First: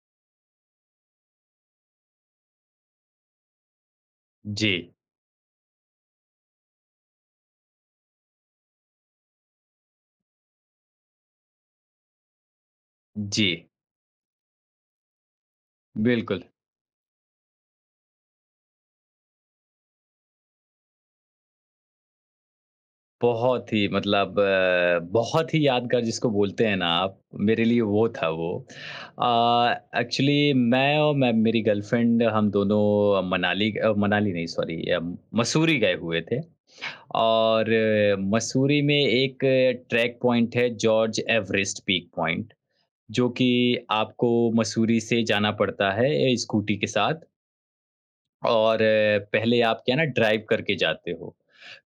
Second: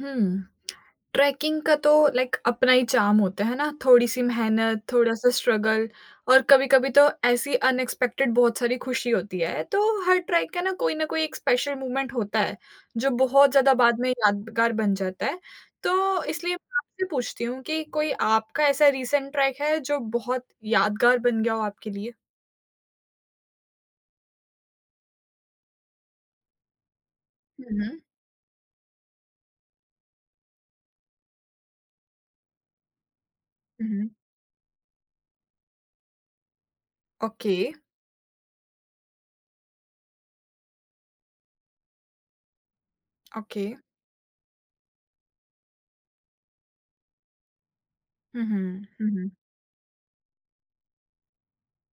हुँ। Trekking का तो like अपना ही चार्म होता है ना, थोड़ी-सी जी, मेहनत, थोड़ा-सा स्ट्रगल और कभी-कभी तो ऐसी अनएक्सपेक्टेड बहुत सारी खुशी होती है। तो हर ट्रैक का ना कोई न कोई एक स्पेशल मोमेंट होता है, जो जी, बहुत ज़्यादा बाद में यादगार बन जाता है। तो बिल्कुल। इसलिए मैं आपसे पूछती हूँ कि कोई आपका ऐसा रीसेंट ट्रैक है जो बहुत यादगार बन गया हो आपके लिए? बहुत ही यादगार जिसको बोलते हैं ना आप, मेरे हुँ, लिए हुँ। वो था वो। एक्चुअली मैं और मैं मेरी गर्लफ्रेंड, हम दोनों मनाली, हुँ, हुँ। मनाली नहीं, सॉरी, मसूरी गए हुए थे। ओके, और मसूरी में एक ट्रैक पॉइंट है, जॉर्ज एवरेस्ट पीक पॉइंट, जो कि ओके। आपको मसूरी से जाना पड़ता है स्कूटी के साथ। हुँ, और हुँ। हुँ, हुँ। पहले आप क्या है ना, ड्राइव करके जाते हो।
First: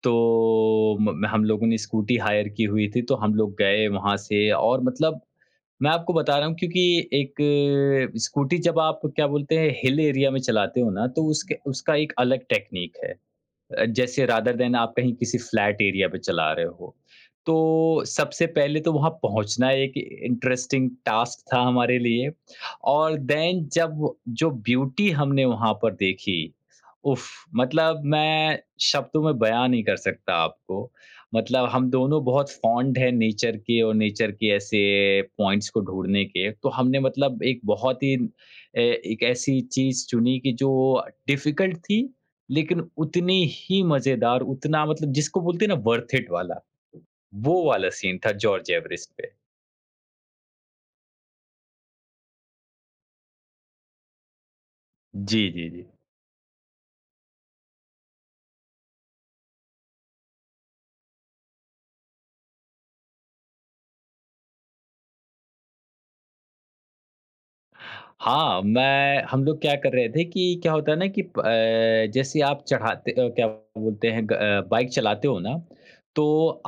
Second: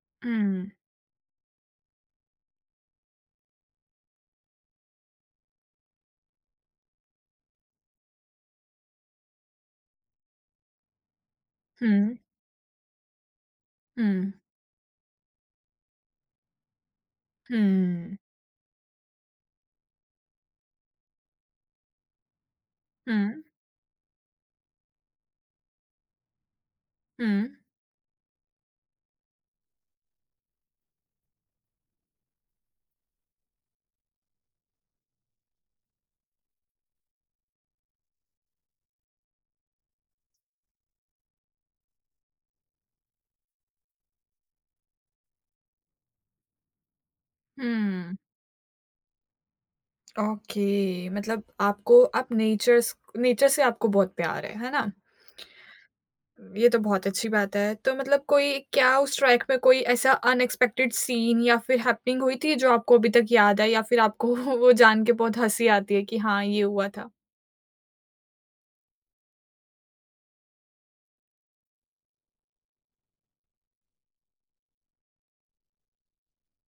तो हुँ, म हम लोगों ने स्कूटी हायर की हुई थी, तो हम लोग गए वहाँ से। और मतलब मैं आपको बता रहा हूँ क्योंकि एक स्कूटी जब आप क्या बोलते हैं, हिल एरिया में चलाते हो ना, तो उसके उसका एक हुँ। अलग टेक्नीक है। जैसे हुँ, रादर देन आप कहीं किसी फ्लैट एरिया पे चला रहे हो। तो हुँ, हुँ, सबसे पहले तो वहाँ पहुँचना एक इंटरेस्टिंग टास्क था हमारे लिए। हुँ, और देन जब जो ब्यूटी हमने वहाँ पर देखी, उफ़! हुँ। मतलब मैं शब्दों में बयाँ नहीं कर सकता आपको। मतलब हम दोनों बहुत फ़ॉन्ड हैं नेचर के, और नेचर के ऐसे पॉइंट्स को ढूँढने के। तो हमने मतलब एक बहुत ही एक ऐसी चीज़ चुनी कि जो डिफ़िकल्ट थी, लेकिन उतनी ही मज़ेदार, उतना मतलब जिसको बोलते हैं ना, वर्थ इट वाला, वो वाला हुँ। सीन था जॉर्ज एवरेस्ट पे। ओके मतलब आपको आप नेचर से आपको बहुत प्यार है ना? जी, जी, जी। ये तो बहुत अच्छी बात है। तो मतलब कोई क्या उस ट्रैक में कोई ऐसा अनएक्सपेक्टेड सीन या फिर हैपनिंग हुई थी जो आपको अभी तक याद है या फिर आपको वो जान के बहुत हँसी आती है कि हाँ, ये हुआ था? हाँ, मैं हम लोग क्या कर रहे थे कि, क्या होता है ना कि जैसे आप क्या बोलते हैं, बाइक चलाते हो ना, तो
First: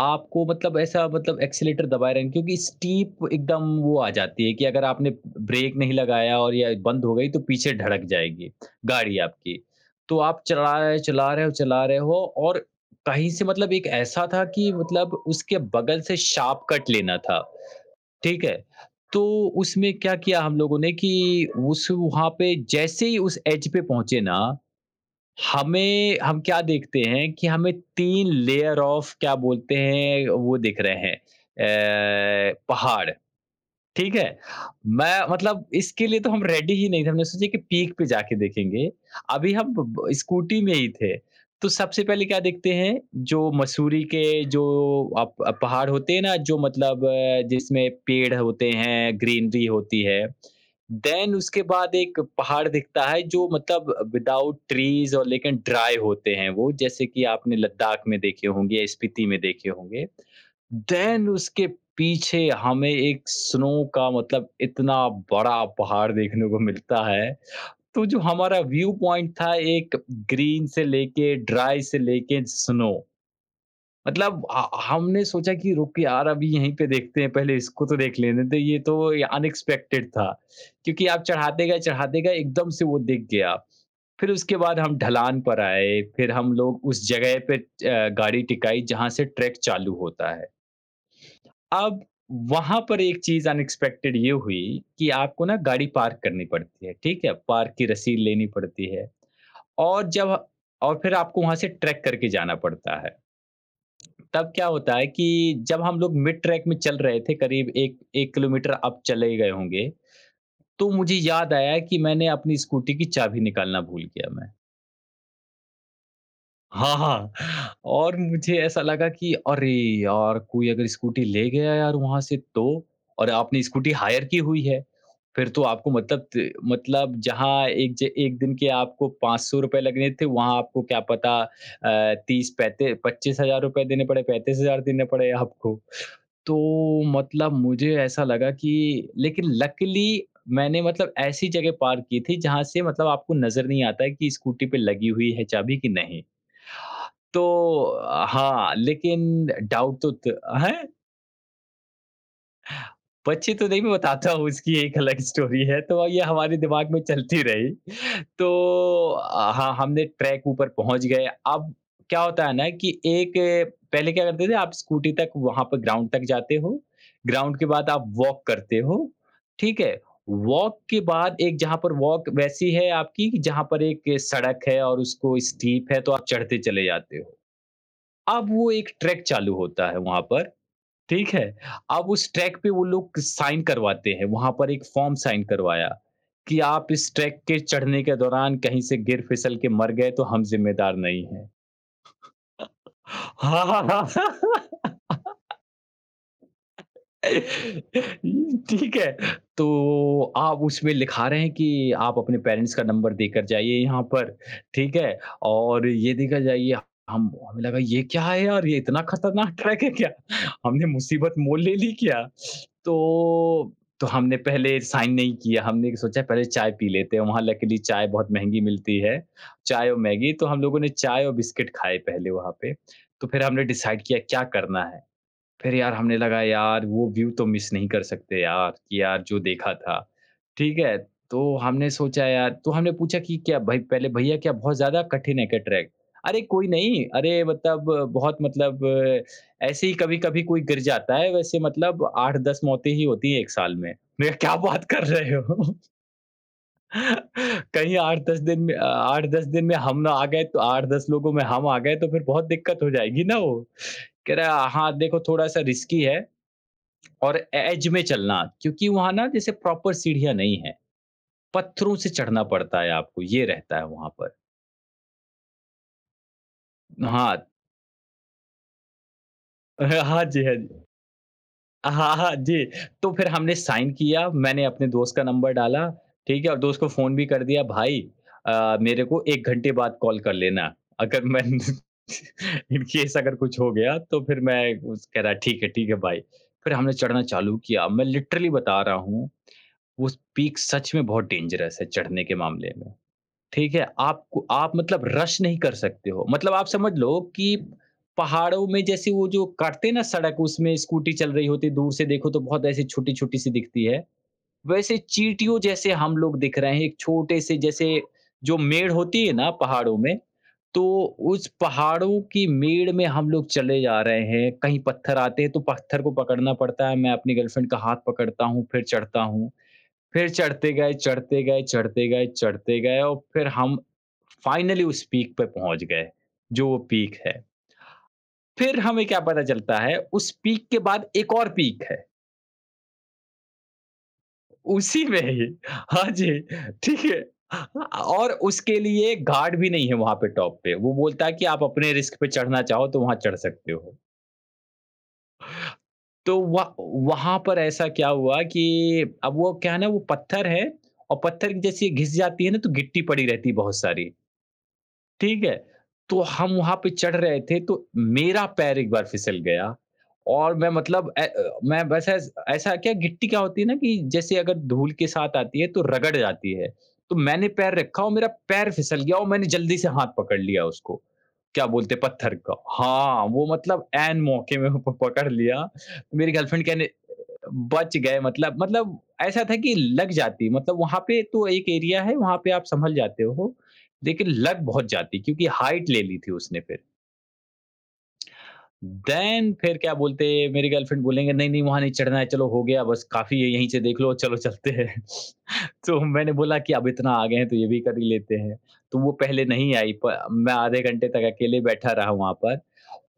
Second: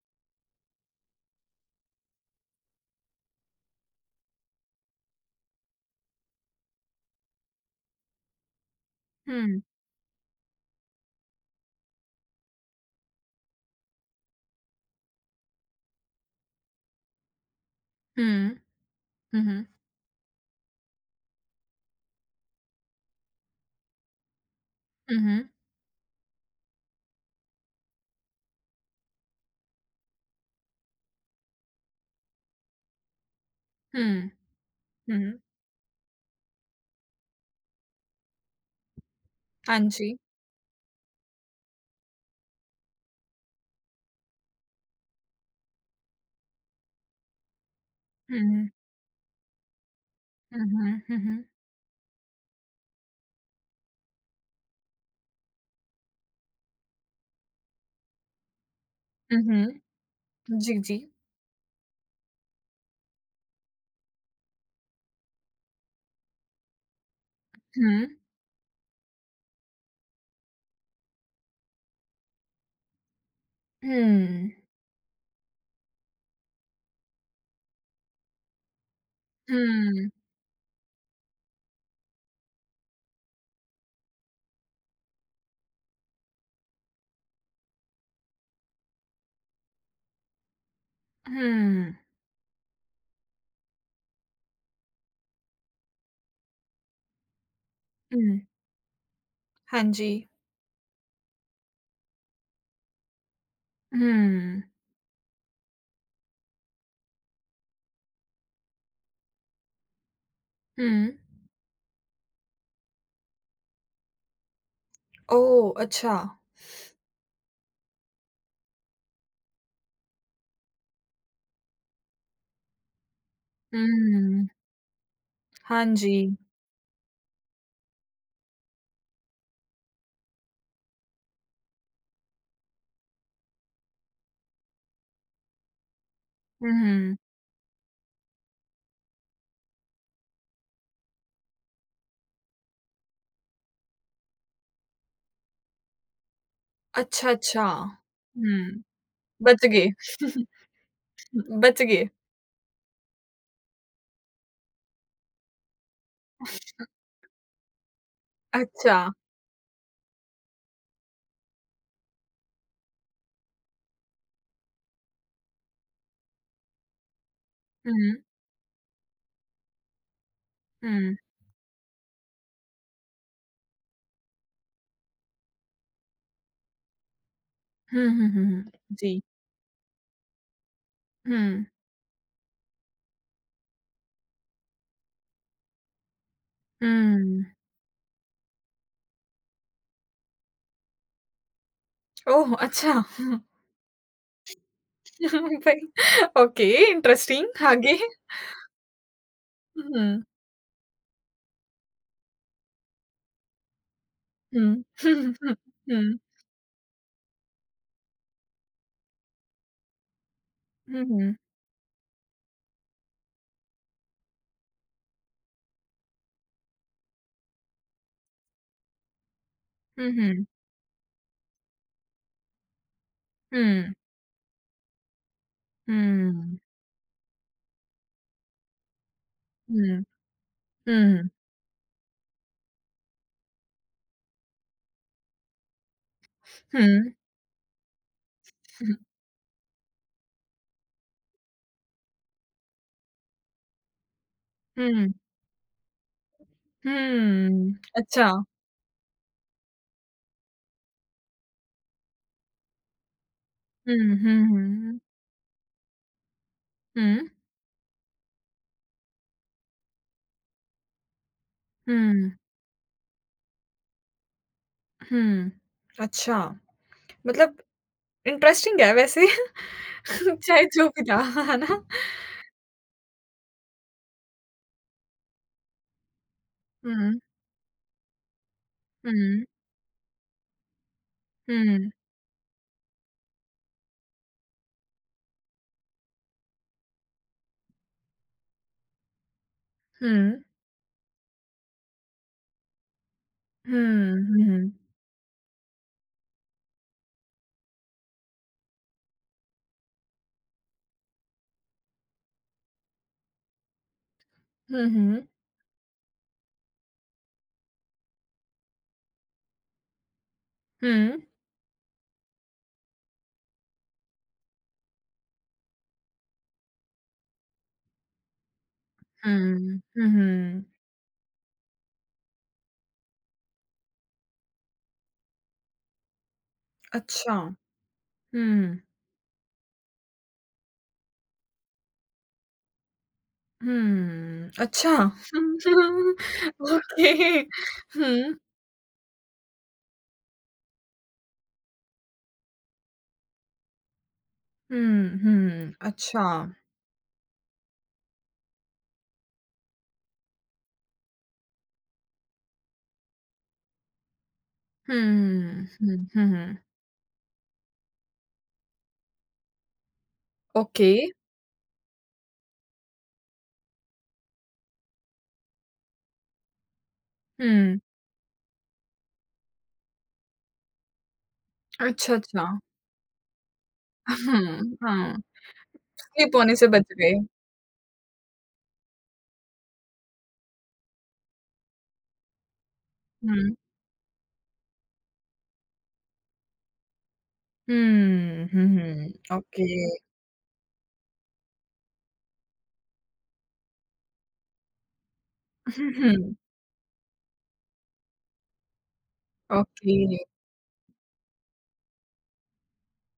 आपको मतलब ऐसा, मतलब एक्सेलेरेटर दबाए रहें, क्योंकि स्टीप एकदम वो आ जाती है कि अगर आपने ब्रेक नहीं लगाया और या बंद हो गई, तो पीछे धड़क जाएगी गाड़ी आपकी। हुँ, तो आप चला रहे हो, चला रहे हो, और कहीं से मतलब एक ऐसा था कि मतलब उसके बगल से शार्प कट लेना था। ठीक हुँ, है? तो हुँ, हुँ, उसमें क्या किया हम लोगों ने कि उस वहाँ पे जैसे ही उस एज पे पहुँचे ना, हुँ, हमें हम क्या देखते हैं कि हमें 3 लेयर ऑफ, क्या बोलते हैं, वो दिख रहे हैं, पहाड़। ठीक हुँ, है? हुँ, मैं हुँ। मतलब इसके लिए तो हम रेडी ही नहीं थे। हमने सोचा कि पीक पे जाके देखेंगे। अभी हम हाँ ब ब जी। स्कूटी में ही थे। तो सबसे पहले क्या देखते हैं, जो मसूरी के जो पहाड़ होते हैं ना, जो मतलब जिसमें पेड़ हुँ, हुँ, होते हैं, ग्रीनरी होती है। हुँ, हुँ, देन हुँ, उसके बाद एक पहाड़ दिखता है, जो मतलब विदाउट ट्रीज़ और लेकिन ड्राई होते हैं वो, जैसे कि आपने लद्दाख में देखे होंगे या स्पीति में हुँ, हुँ, देखे होंगे। हुँ। जी, जी। देन उसके पीछे हमें एक स्नो का मतलब इतना बड़ा पहाड़ देखने को मिलता है। तो हुँ, जो हमारा व्यू पॉइंट था, एक ग्रीन से लेके, ड्राई से लेके, स्नो, मतलब हुँ, ह हमने सोचा कि रुक के यार अभी यहीं पे देखते हैं, पहले इसको तो देख लेने दें। ये तो अनएक्सपेक्टेड हुँ, था, क्योंकि आप चढ़ाते गए, चढ़ाते गए, एकदम से वो दिख गया। फिर उसके बाद हम ढलान पर आए, फिर हम लोग उस जगह पे गाड़ी टिकाई जहाँ से ट्रैक चालू होता है। हुँ, अब वहाँ पर एक चीज़ अनएक्सपेक्टेड ये हुई कि आपको ना गाड़ी पार्क करनी पड़ती है, ठीक है? पार्क की रसीद हुँ। लेनी पड़ती है, हाँ और जी। जब और फिर आपको वहाँ से ट्रैक करके जाना पड़ता है। तब हुँ, क्या होता है कि जब हम लोग मिड ट्रैक में चल रहे थे, करीब 1 किलोमीटर अब चले गए होंगे, तो हुँ। मुझे याद आया कि मैंने अपनी स्कूटी की चाबी निकालना भूल गया मैं। ओह! अच्छा। हाँ, हाँ। और मुझे ऐसा लगा कि अरे यार! कोई अगर स्कूटी ले गया यार वहाँ से तो? और आपने स्कूटी हायर की हुँ, हुई है। फिर तो हाँ आपको जी। मतलब त मतलब जहाँ एक दिन के आपको ₹500 लगने थे, वहाँ आपको क्या पता, 30, पैंती, ₹25,000 देने पड़े, 35,000 देने पड़े आपको। तो हुँ, मतलब मुझे ऐसा लगा कि, लेकिन लकीली मैंने मतलब ऐसी जगह पार्क की थी, जहाँ से मतलब आपको नज़र नहीं आता है कि स्कूटी पे लगी हुई है चाबी कि नहीं। अच्छा, तो अच्छा। हाँ, हुँ, लेकिन बच गए डाउट तो त हैं? बच गए। बच्चे तो नहीं, मैं बताता हूँ, उसकी एक अलग स्टोरी है, तो ये हमारे दिमाग में चलती रही। अच्छा। तो हाँ, हमने ट्रैक ऊपर पहुँच गए। अब क्या होता है ना कि एक, पहले क्या करते थे, आप स्कूटी तक वहाँ पर ग्राउंड तक जाते हो, ग्राउंड के बाद आप हुँ, वॉक करते हो, ठीक है? वॉक के हुँ। बाद एक जहाँ पर वॉक वैसी है आपकी कि जहाँ पर एक सड़क है और उसको स्टीप है, तो आप चढ़ते चले जाते हो। हुँ, हुँ, हुँ, अब हुँ। वो एक जी। ट्रैक चालू होता है वहाँ पर, ठीक है? हुँ, अब उस ट्रैक पे वो लोग साइन करवाते हैं, वहाँ पर एक फॉर्म साइन करवाया कि आप इस ट्रैक हुँ। के चढ़ने के दौरान कहीं से गिर फिसल के मर गए तो हम ज़िम्मेदार नहीं हैं। ओह! अच्छा। हाँ, हाँ, हाँ। भाई ओके इंटरेस्टिंग आगे? ठीक है, हुँ, हुँ। तो आप उसमें लिखा रहे हैं कि आप अपने पेरेंट्स का नंबर देकर जाइए यहाँ पर, हुँ, ठीक है? हुँ, और ये हुँ। देकर जाइए। हम हमें लगा, ये क्या है यार, ये इतना खतरनाक ट्रैक है क्या? हमने हुँ, मुसीबत हुँ। मोल ले ली क्या? तो हमने पहले साइन नहीं किया, हमने सोचा पहले चाय पी लेते हैं, वहाँ लकीली चाय बहुत महँगी मिलती है, चाय और हुँ, मैगी, तो हुँ। हम लोगों ने चाय और बिस्किट खाए पहले वहाँ पे। तो फिर हमने हुँ, डिसाइड किया क्या करना है। फिर यार, हमने लगा हुँ, यार, वो व्यू तो मिस नहीं कर सकते यार, कि यार जो देखा था। हुँ। ठीक है? तो हमने सोचा यार, तो हमने पूछा कि क्या भाई, पहले भैया क्या बहुत ज़्यादा कठिन है क्या ट्रैक? अरे कोई नहीं, हुँ, अरे मतलब बहुत मतलब, ऐसे ही कभी-कभी कोई गिर जाता है, वैसे मतलब 8-10 मौतें ही होती हैं 1 साल में। मैं क्या बात कर हुँ, रहे हो? हुँ। कहीं अच्छा। 8-10 दिन में, 8-10 दिन में हम ना आ गए, तो 8-10 लोगों में हम आ गए तो फिर बहुत दिक्कत हो जाएगी ना वो। हुँ, कह हुँ, रहा है, "हाँ, हुँ। देखो, थोड़ा-सा रिस्की है हुँ। और एज में चलना, क्योंकि वहाँ ना जैसे प्रॉपर सीढ़ियाँ नहीं है, पत्थरों से हुँ, चढ़ना पड़ता है आपको, ये रहता है वहाँ पर।" हुँ। अच्छा, हाँ, मतलब इंटरेस्टिंग है वैसे। हाँ जी, हाँ चाहे जी। जो भी था, है ना? हाँ, हाँ जी। तो फिर हमने साइन किया, मैंने अपने दोस्त का नंबर डाला, ठीक है? और दोस्त को फ़ोन हुँ, भी कर दिया, "भाई, मेरे को हुँ, 1 घंटे बाद कॉल कर लेना, अगर मैं हुँ, हुँ, इन केस अगर कुछ हो गया तो फिर मैं।" उस कह रहा है, "ठीक है, ठीक है भाई।" फिर हमने चढ़ना चालू किया, मैं लिटरली बता रहा हूँ, वो हुँ, स पीक सच में बहुत डेंजरस है चढ़ने के मामले में। ठीक है, हुँ, आपको, हुँ, आप मतलब रश नहीं कर सकते हो। मतलब आप समझ लो कि पहाड़ों में जैसे वो जो काटते हैं ना सड़क, उसमें स्कूटी चल रही होती है, दूर से देखो तो बहुत ऐसी छोटी-छोटी सी दिखती है। वैसे हुँ, चींटियों जैसे हम लोग दिख रहे हैं, एक छोटे से, जैसे जो मेड़ होती है ना पहाड़ों में, तो हुँ, उस पहाड़ों की मेड़ में हम लोग चले जा रहे हैं। कहीं पत्थर आते हैं तो पत्थर को पकड़ना पड़ता है, मैं अपनी गर्लफ्रेंड का हाथ पकड़ता हूँ, फिर चढ़ता हूँ। हुँ, फिर हुँ। चढ़ते गए, चढ़ते गए, चढ़ते गए, चढ़ते गए, और फिर हम फाइनली उस पीक पे पहुँच गए, जो वो पीक अच्छा, है। हुँ, फिर हमें क्या पता चलता है, उस पीक के बाद एक और पीक है, हुँ, अच्छा। उसी में ही, हाँ जी, ठीक है। ओके। और हुँ, उसके लिए गार्ड भी नहीं है वहाँ पे टॉप पे, वो बोलता है कि आप अपने रिस्क पे चढ़ना चाहो तो वहाँ चढ़ सकते हो। हुँ, हुँ, अच्छा। तो वह वहाँ पर ऐसा क्या हुआ कि, अब वो क्या है ना, वो पत्थर है और पत्थर की जैसे ये घिस जाती है ना, तो गिट्टी पड़ी रहती है बहुत सारी। ठीक है? हुँ, हुँ, तो हुँ, हम हुँ, वहाँ पे चढ़ रहे थे तो मेरा पैर एक बार फिसल गया और मैं ओके। मतलब मैं वैसे ऐसा क्या गिट्टी क्या होती है ना कि जैसे अगर धूल के साथ आती है तो रगड़ जाती है। तो मैंने पैर हुँ, रखा और मेरा पैर फिसल गया और मैंने जल्दी से हाथ पकड़ लिया उसको, क्या बोलते हैं अच्छा, पत्थर अच्छा। का। हाँ, वो मतलब ऐन मौके में हुँ, प हाँ। पकड़ लिया। मेरी क्लिप होने गर्लफ्रेंड से कहने बच गए। बच गए मतलब ऐसा था कि लग जाती मतलब वहाँ पे तो एक एरिया है वहाँ पे आप संभल जाते हो हुँ। लेकिन लग बहुत जाती क्योंकि हाइट ले ली थी उसने फिर हुँ, हुँ, हुँ। Then okay. फिर क्या बोलते मेरी गर्लफ्रेंड बोलेंगे नहीं, नहीं वहाँ नहीं चढ़ना है, चलो हो गया बस काफ़ी है यहीं से देख लो चलो चलते हैं। तो मैंने हुँ, बोला कि अब इतना आ गए हैं तो ये भी कर ही लेते हैं। तो वो पहले नहीं आई ओके। प मैं आधे घंटे तक अकेले बैठा रहा वहाँ पर।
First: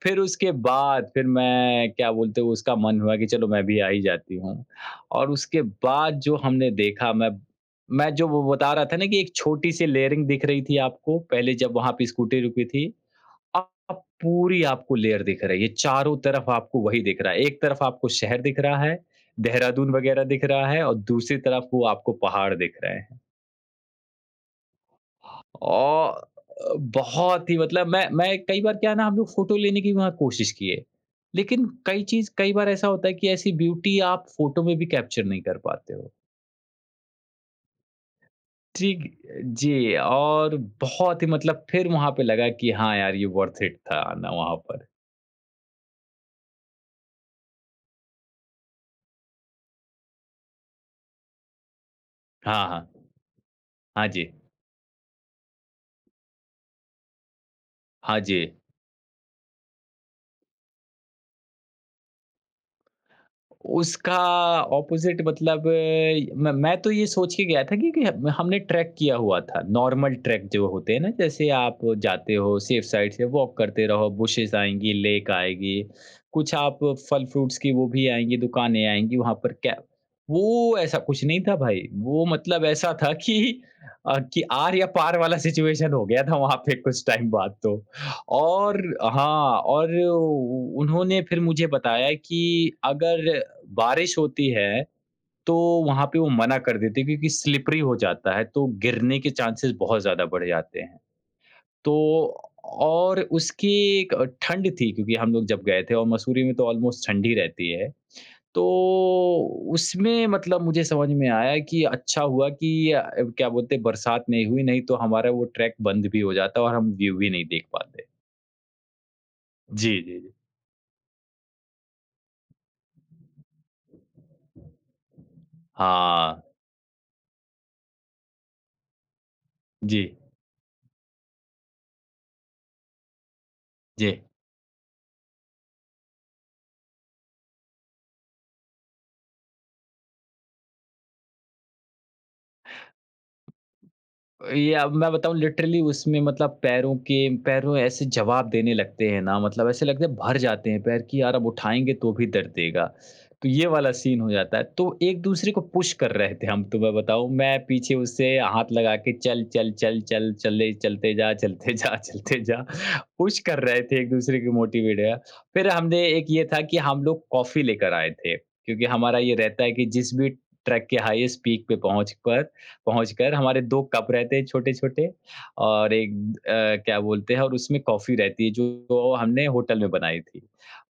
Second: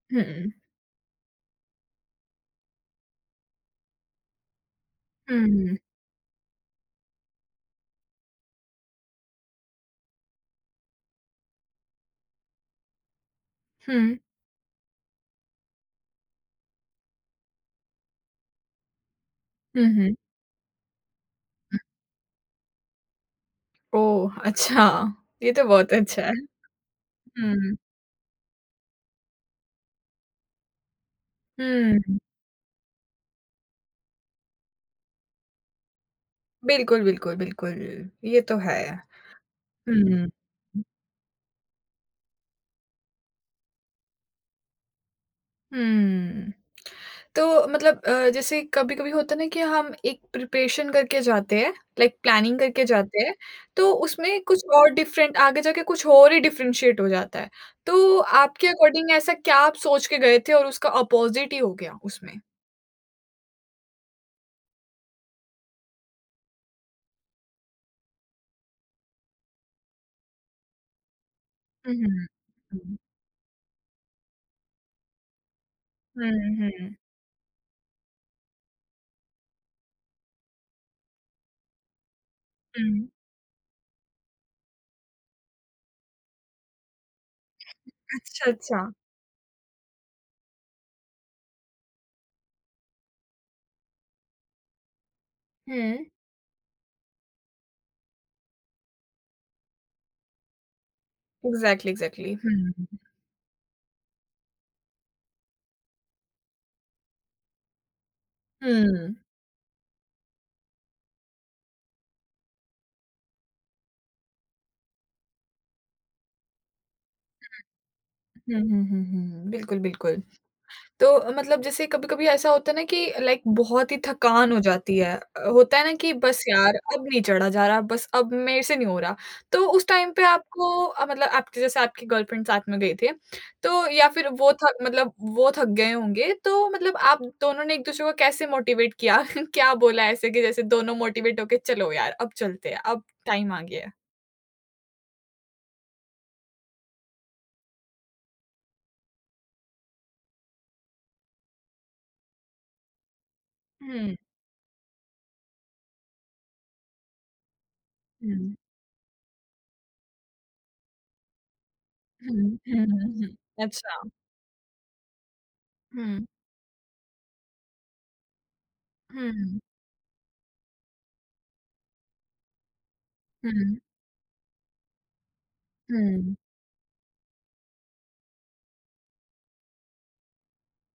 फिर हुँ, हुँ, उसके बाद फिर मैं क्या बोलते हैं उसका मन हुआ कि चलो मैं भी आ ही जाती हूँ। और उसके हुँ, बाद जो हमने देखा मैं जो वो बता रहा था ना कि एक छोटी-सी लेयरिंग दिख रही थी आपको पहले जब वहाँ पे स्कूटी रुकी थी। अब पूरी आपको लेयर दिख रही है, चारों तरफ आपको वही दिख रहा है। एक तरफ आपको शहर दिख रहा है, हुँ, देहरादून हुँ। वगैरह दिख रहा है और दूसरी तरफ वो आपको पहाड़ दिख रहे हैं। ओह! अच्छा, ये तो बहुत और अच्छा है। बहुत ही हुँ, मतलब मैं कई बार क्या है ना हम लोग फ़ोटो लेने की वहाँ कोशिश किए, लेकिन हुँ। कई चीज़ कई बार ऐसा होता है कि ऐसी ब्यूटी आप फ़ोटो में भी कैप्चर नहीं कर पाते हो। बिल्कुल, बिल्कुल, बिल्कुल। ये तो है। ठीक जी, हुँ, और बहुत ही मतलब फिर वहाँ पे लगा कि हाँ यार, ये वर्थ इट था आना वहाँ पर। हुँ। तो मतलब जैसे कभी-कभी होता है ना कि हम एक प्रिपरेशन करके जाते हैं, लाइक प्लानिंग हाँ, करके हाँ। जाते हैं, तो हाँ जी। उसमें कुछ और डिफरेंट आगे जाके कुछ और ही डिफरेंशिएट हो जाता है। तो हाँ जी। आपके अकॉर्डिंग ऐसा क्या आप सोच के गए थे और उसका अपोज़िट ही हो गया उसमें? उसका ऑपोज़िट मतलब मैं तो ये सोच के गया था कि हमने ट्रैक किया हुआ था, नॉर्मल ट्रैक जो होते हैं ना, जैसे आप हुँ, हुँ। जाते हो सेफ हुँ। साइड से वॉक करते रहो, बुशेज़ आएँगी, लेक आएगी, हुँ, कुछ आप हुँ, फल-फ्रूट्स की वो भी आएँगी, दुकानें आएँगी, वहाँ पर क्या वो ऐसा कुछ नहीं था भाई, वो मतलब ऐसा हुँ। था कि कि आर या पार वाला सिचुएशन हो गया था वहाँ पे कुछ टाइम बाद तो। अच्छा, और अच्छा। हाँ, और उ उन्होंने फिर मुझे बताया कि अगर बारिश होती है, तो हुँ। वहाँ पे वो मना कर देते हैं क्योंकि स्लिपरी हो जाता है, तो गिरने के चांसेस बहुत ज़्यादा बढ़ जाते हैं। एग्ज़ैक्टली, तो एग्ज़ैक्टली। हुँ, हुँ। और उसकी एक ठंड थी क्योंकि हम लोग जब गए थे और मसूरी में तो ऑलमोस्ट ठंड ही रहती है। तो हुँ। उसमें मतलब मुझे समझ में आया कि अच्छा हुआ कि क्या बोलते हैं बरसात नहीं हुई, नहीं तो हमारा वो ट्रैक बंद भी हो जाता और हम व्यू भी नहीं देख पाते। हुँ, हुँ, हुँ, हुँ। बिल्कुल, जी, बिल्कुल। जी, तो मतलब जैसे कभी-कभी ऐसा होता है ना कि लाइक बहुत ही थकान हो जी। जाती है। होता है ना कि 아. बस यार अब नहीं चढ़ा जा रहा, बस अब मेरे से नहीं हो रहा। तो उस जी, टाइम पे आपको मतलब आपके जैसे आपकी गर्लफ्रेंड साथ में गए थे, तो या जी। फिर वो थक गए होंगे, तो मतलब आप दोनों ने एक-दूसरे को कैसे मोटिवेट किया? क्या बोला ऐसे कि जैसे दोनों मोटिवेट होके चलो यार अब चलते हैं, अब टाइम आ गया है? ये अब मैं बताऊँ लिटरली उसमें मतलब पैरों ऐसे जवाब देने लगते हैं ना मतलब ऐसे लगता है भर जाते हैं पैर कि यार अब उठाएँगे तो भी दर्द देगा। तो ये वाला हुँ, सीन हो जाता है। तो एक-दूसरे को पुश कर रहे थे हम तो मैं बताऊँ मैं पीछे उससे हुँ, हाथ लगा के चल, चल, चल, चल, चले चलते जा, चलते हुँ, जा। हुँ, हुँ, पुश कर हुँ। रहे थे अच्छा। एक-दूसरे को मोटिवेट है। फिर हमने एक हुँ, ये था कि हम लोग कॉफ़ी लेकर आए थे। क्योंकि हमारा ये हुँ, रहता है कि जिस भी ट्रैक के हाईएस्ट पीक पे पहुँचकर हमारे हुँ, 2 कप रहते हैं छोटे-छोटे और एक हुँ। क्या बोलते हैं और उसमें कॉफ़ी रहती है जो हमने होटल में बनाई थी।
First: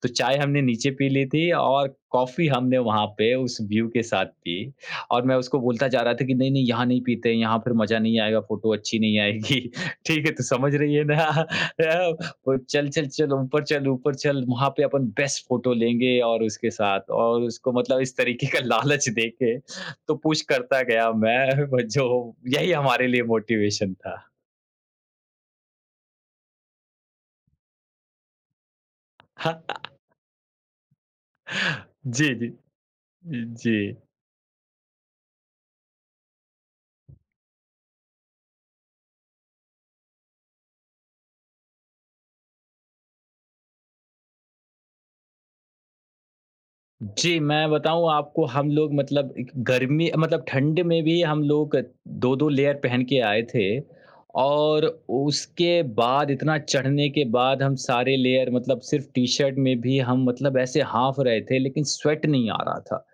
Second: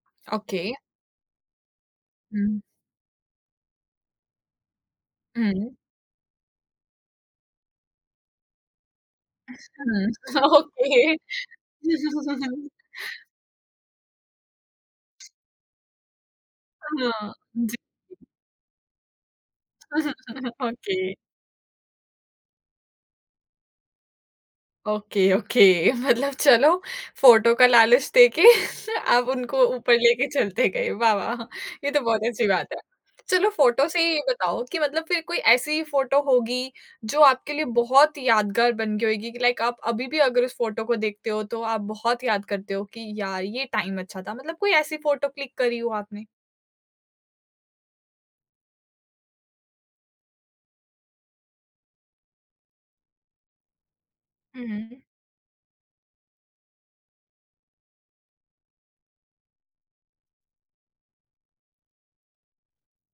तो चाय हमने ओके। नीचे पी ली थी और कॉफ़ी हुँ। हमने वहाँ पे उस व्यू के साथ पी और मैं उसको Mhm, बोलता जा रहा था कि नहीं-नहीं यहाँ नहीं पीते हैं, यहाँ फिर मज़ा नहीं आएगा, फ़ोटो अच्छी नहीं आएगी। ठीक है, mhm. तो समझ रही है ओके। ना? हाँ, वो चल, चल, चल ऊपर चल, ऊपर चल वहाँ पे अपन बेस्ट फ़ोटो लेंगे और उसके साथ और उसको जी, मतलब इस तरीके का लालच देके तो पुश करता ओके, गया मैं जो यही हमारे लिए मोटिवेशन था। Okay, okay. मतलब चलो फ़ोटो का लालच देके आप उनको ऊपर लेके चलते गए। वाह, वाह! ये तो बहुत जी, अच्छी जी। बात है। चलो जी। फ़ोटो से ये बताओ कि मतलब फिर कोई ऐसी फ़ोटो होगी जो आपके लिए बहुत यादगार बन गई होगी कि लाइक आप अभी भी अगर उस फ़ोटो को देखते हो तो आप बहुत याद करते हो कि यार ये टाइम अच्छा था। मतलब कोई ऐसी फ़ोटो क्लिक करी हो आपने? जी, मैं बताऊँ आपको हम लोग मतलब एक गर्मी मतलब ठंड में भी हम लोग 2-2 लेयर पहन के आए थे हुँ, और हुँ। उसके बाद इतना चढ़ने के बाद हम सारे लेयर मतलब सिर्फ़ टी-शर्ट में भी हम मतलब ऐसे हाँफ रहे थे लेकिन स्वेट नहीं आ रहा था।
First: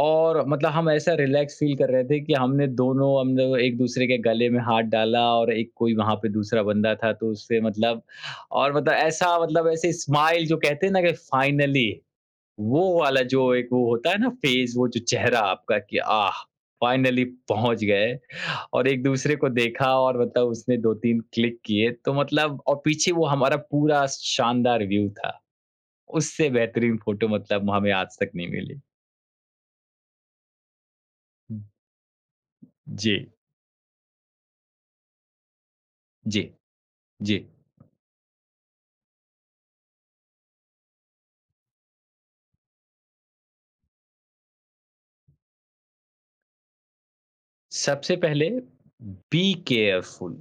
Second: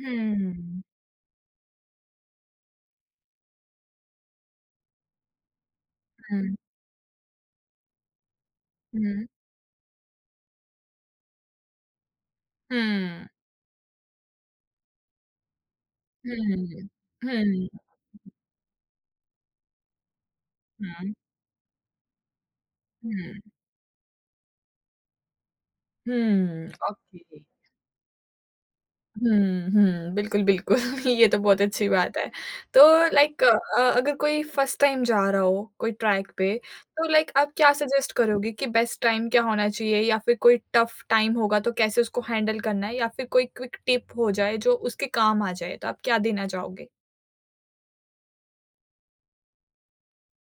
और मतलब हम ऐसा रिलैक्स फ़ील कर रहे थे कि हमने दोनों हम लोग एक-दूसरे के गले में हाथ डाला और एक कोई वहाँ पे हुँ, दूसरा बंदा था तो उससे मतलब और मतलब हुँ। ऐसा मतलब ऐसे स्माइल जो कहते हैं ना कि फाइनली वो वाला Mhm. जो एक वो होता है ना फेज़ वो जो चेहरा आपका कि आह! Mhm. फाइनली हुँ, पहुँच गए और एक-दूसरे को देखा और मतलब उसने हुँ, 2-3 क्लिक किए तो मतलब और पीछे वो हुँ, हमारा पूरा शानदार व्यू था। उससे हुँ, बेहतरीन फ़ोटो ओके। मतलब हमें आज तक नहीं मिली। हुँ, हुँ, बिल्कुल, बिल्कुल ये तो बहुत अच्छी बात है। तो जी, लाइक अगर कोई फर्स्ट टाइम जा रहा हो कोई ट्रैक जी, पे तो लाइक जी। आप क्या सजेस्ट करोगे कि बेस्ट टाइम क्या होना चाहिए या फिर कोई टफ टाइम होगा तो कैसे उसको हैंडल करना है या फिर कोई क्विक टिप हो जाए जो उसके काम आ जाए तो आप क्या देना चाहोगे? सबसे पहले बी केयरफुल।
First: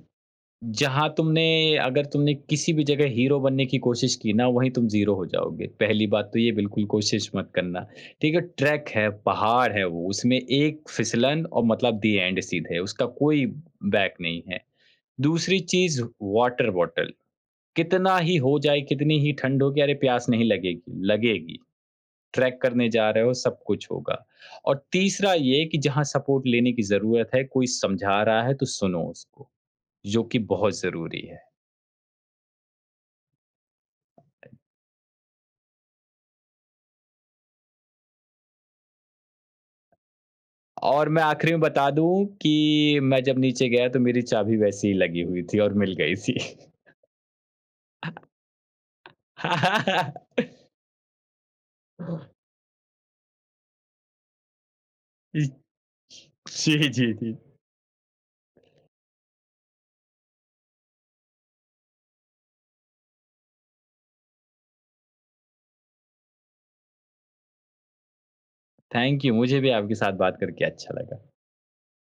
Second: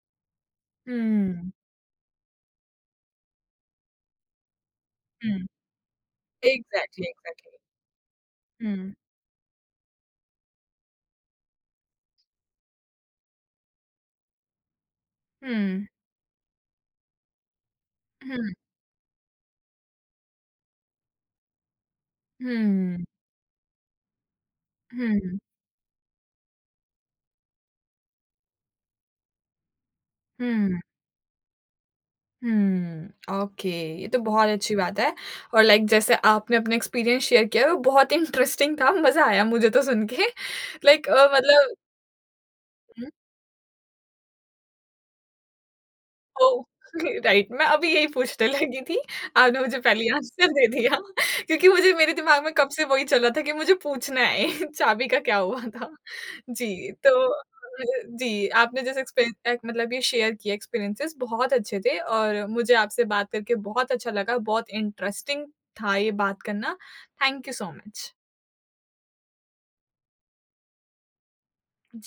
जहाँ तुमने हुँ, अगर तुमने किसी भी जगह हीरो बनने की कोशिश की ना, वहीं तुम ज़ीरो हो हुँ, जाओगे। पहली बात तो ये बिल्कुल एग्ज़ैक्टली, कोशिश मत एग्ज़ैक्टली। करना। ठीक है, ट्रैक हुँ, है, पहाड़ है वो, उसमें एक फिसलन और मतलब दी एंड सीधे, उसका कोई बैक नहीं है। दूसरी हुँ, चीज़ वाटर बॉटल, कितना ही हुँ, हो जाए, कितनी ही ठंड होगी, अरे प्यास नहीं लगेगी, लगेगी। ट्रैक करने हुँ, जा रहे हो, सब कुछ होगा। और तीसरा हुँ, ये कि जहाँ सपोर्ट लेने की ज़रूरत है, कोई समझा रहा है तो सुनो उसको, जो कि बहुत हुँ। ज़रूरी है। ओके। ये तो बहुत अच्छी बात है और लाइक जैसे आपने अपना एक्सपीरियंस शेयर किया वो बहुत इंटरेस्टिंग था, मज़ा आया मुझे तो सुन के लाइक और मैं आखिरी में मतलब बता दूँ कि मैं जब नीचे गया तो मेरी चाबी वैसे ही लगी हुई थी और मिल गई थी। ओह! राइट, मैं अभी यही पूछने लगी थी, आपने मुझे पहले आंसर दे दिया क्योंकि मुझे मेरे दिमाग में कब से वही चल रहा था कि मुझे पूछना है चाबी का क्या हुआ था? जी, जी, जी, तो जी। अ, जी, आपने जैसे एक्सपे अ, मतलब ये शेयर किए एक्सपीरियंसेस बहुत अच्छे थे और मुझे आपसे बात करके बहुत अच्छा लगा, बहुत इंटरेस्टिंग था ये बात करना। Thank you so much. Thank you, मुझे भी आपके साथ बात करके अच्छा लगा। जी।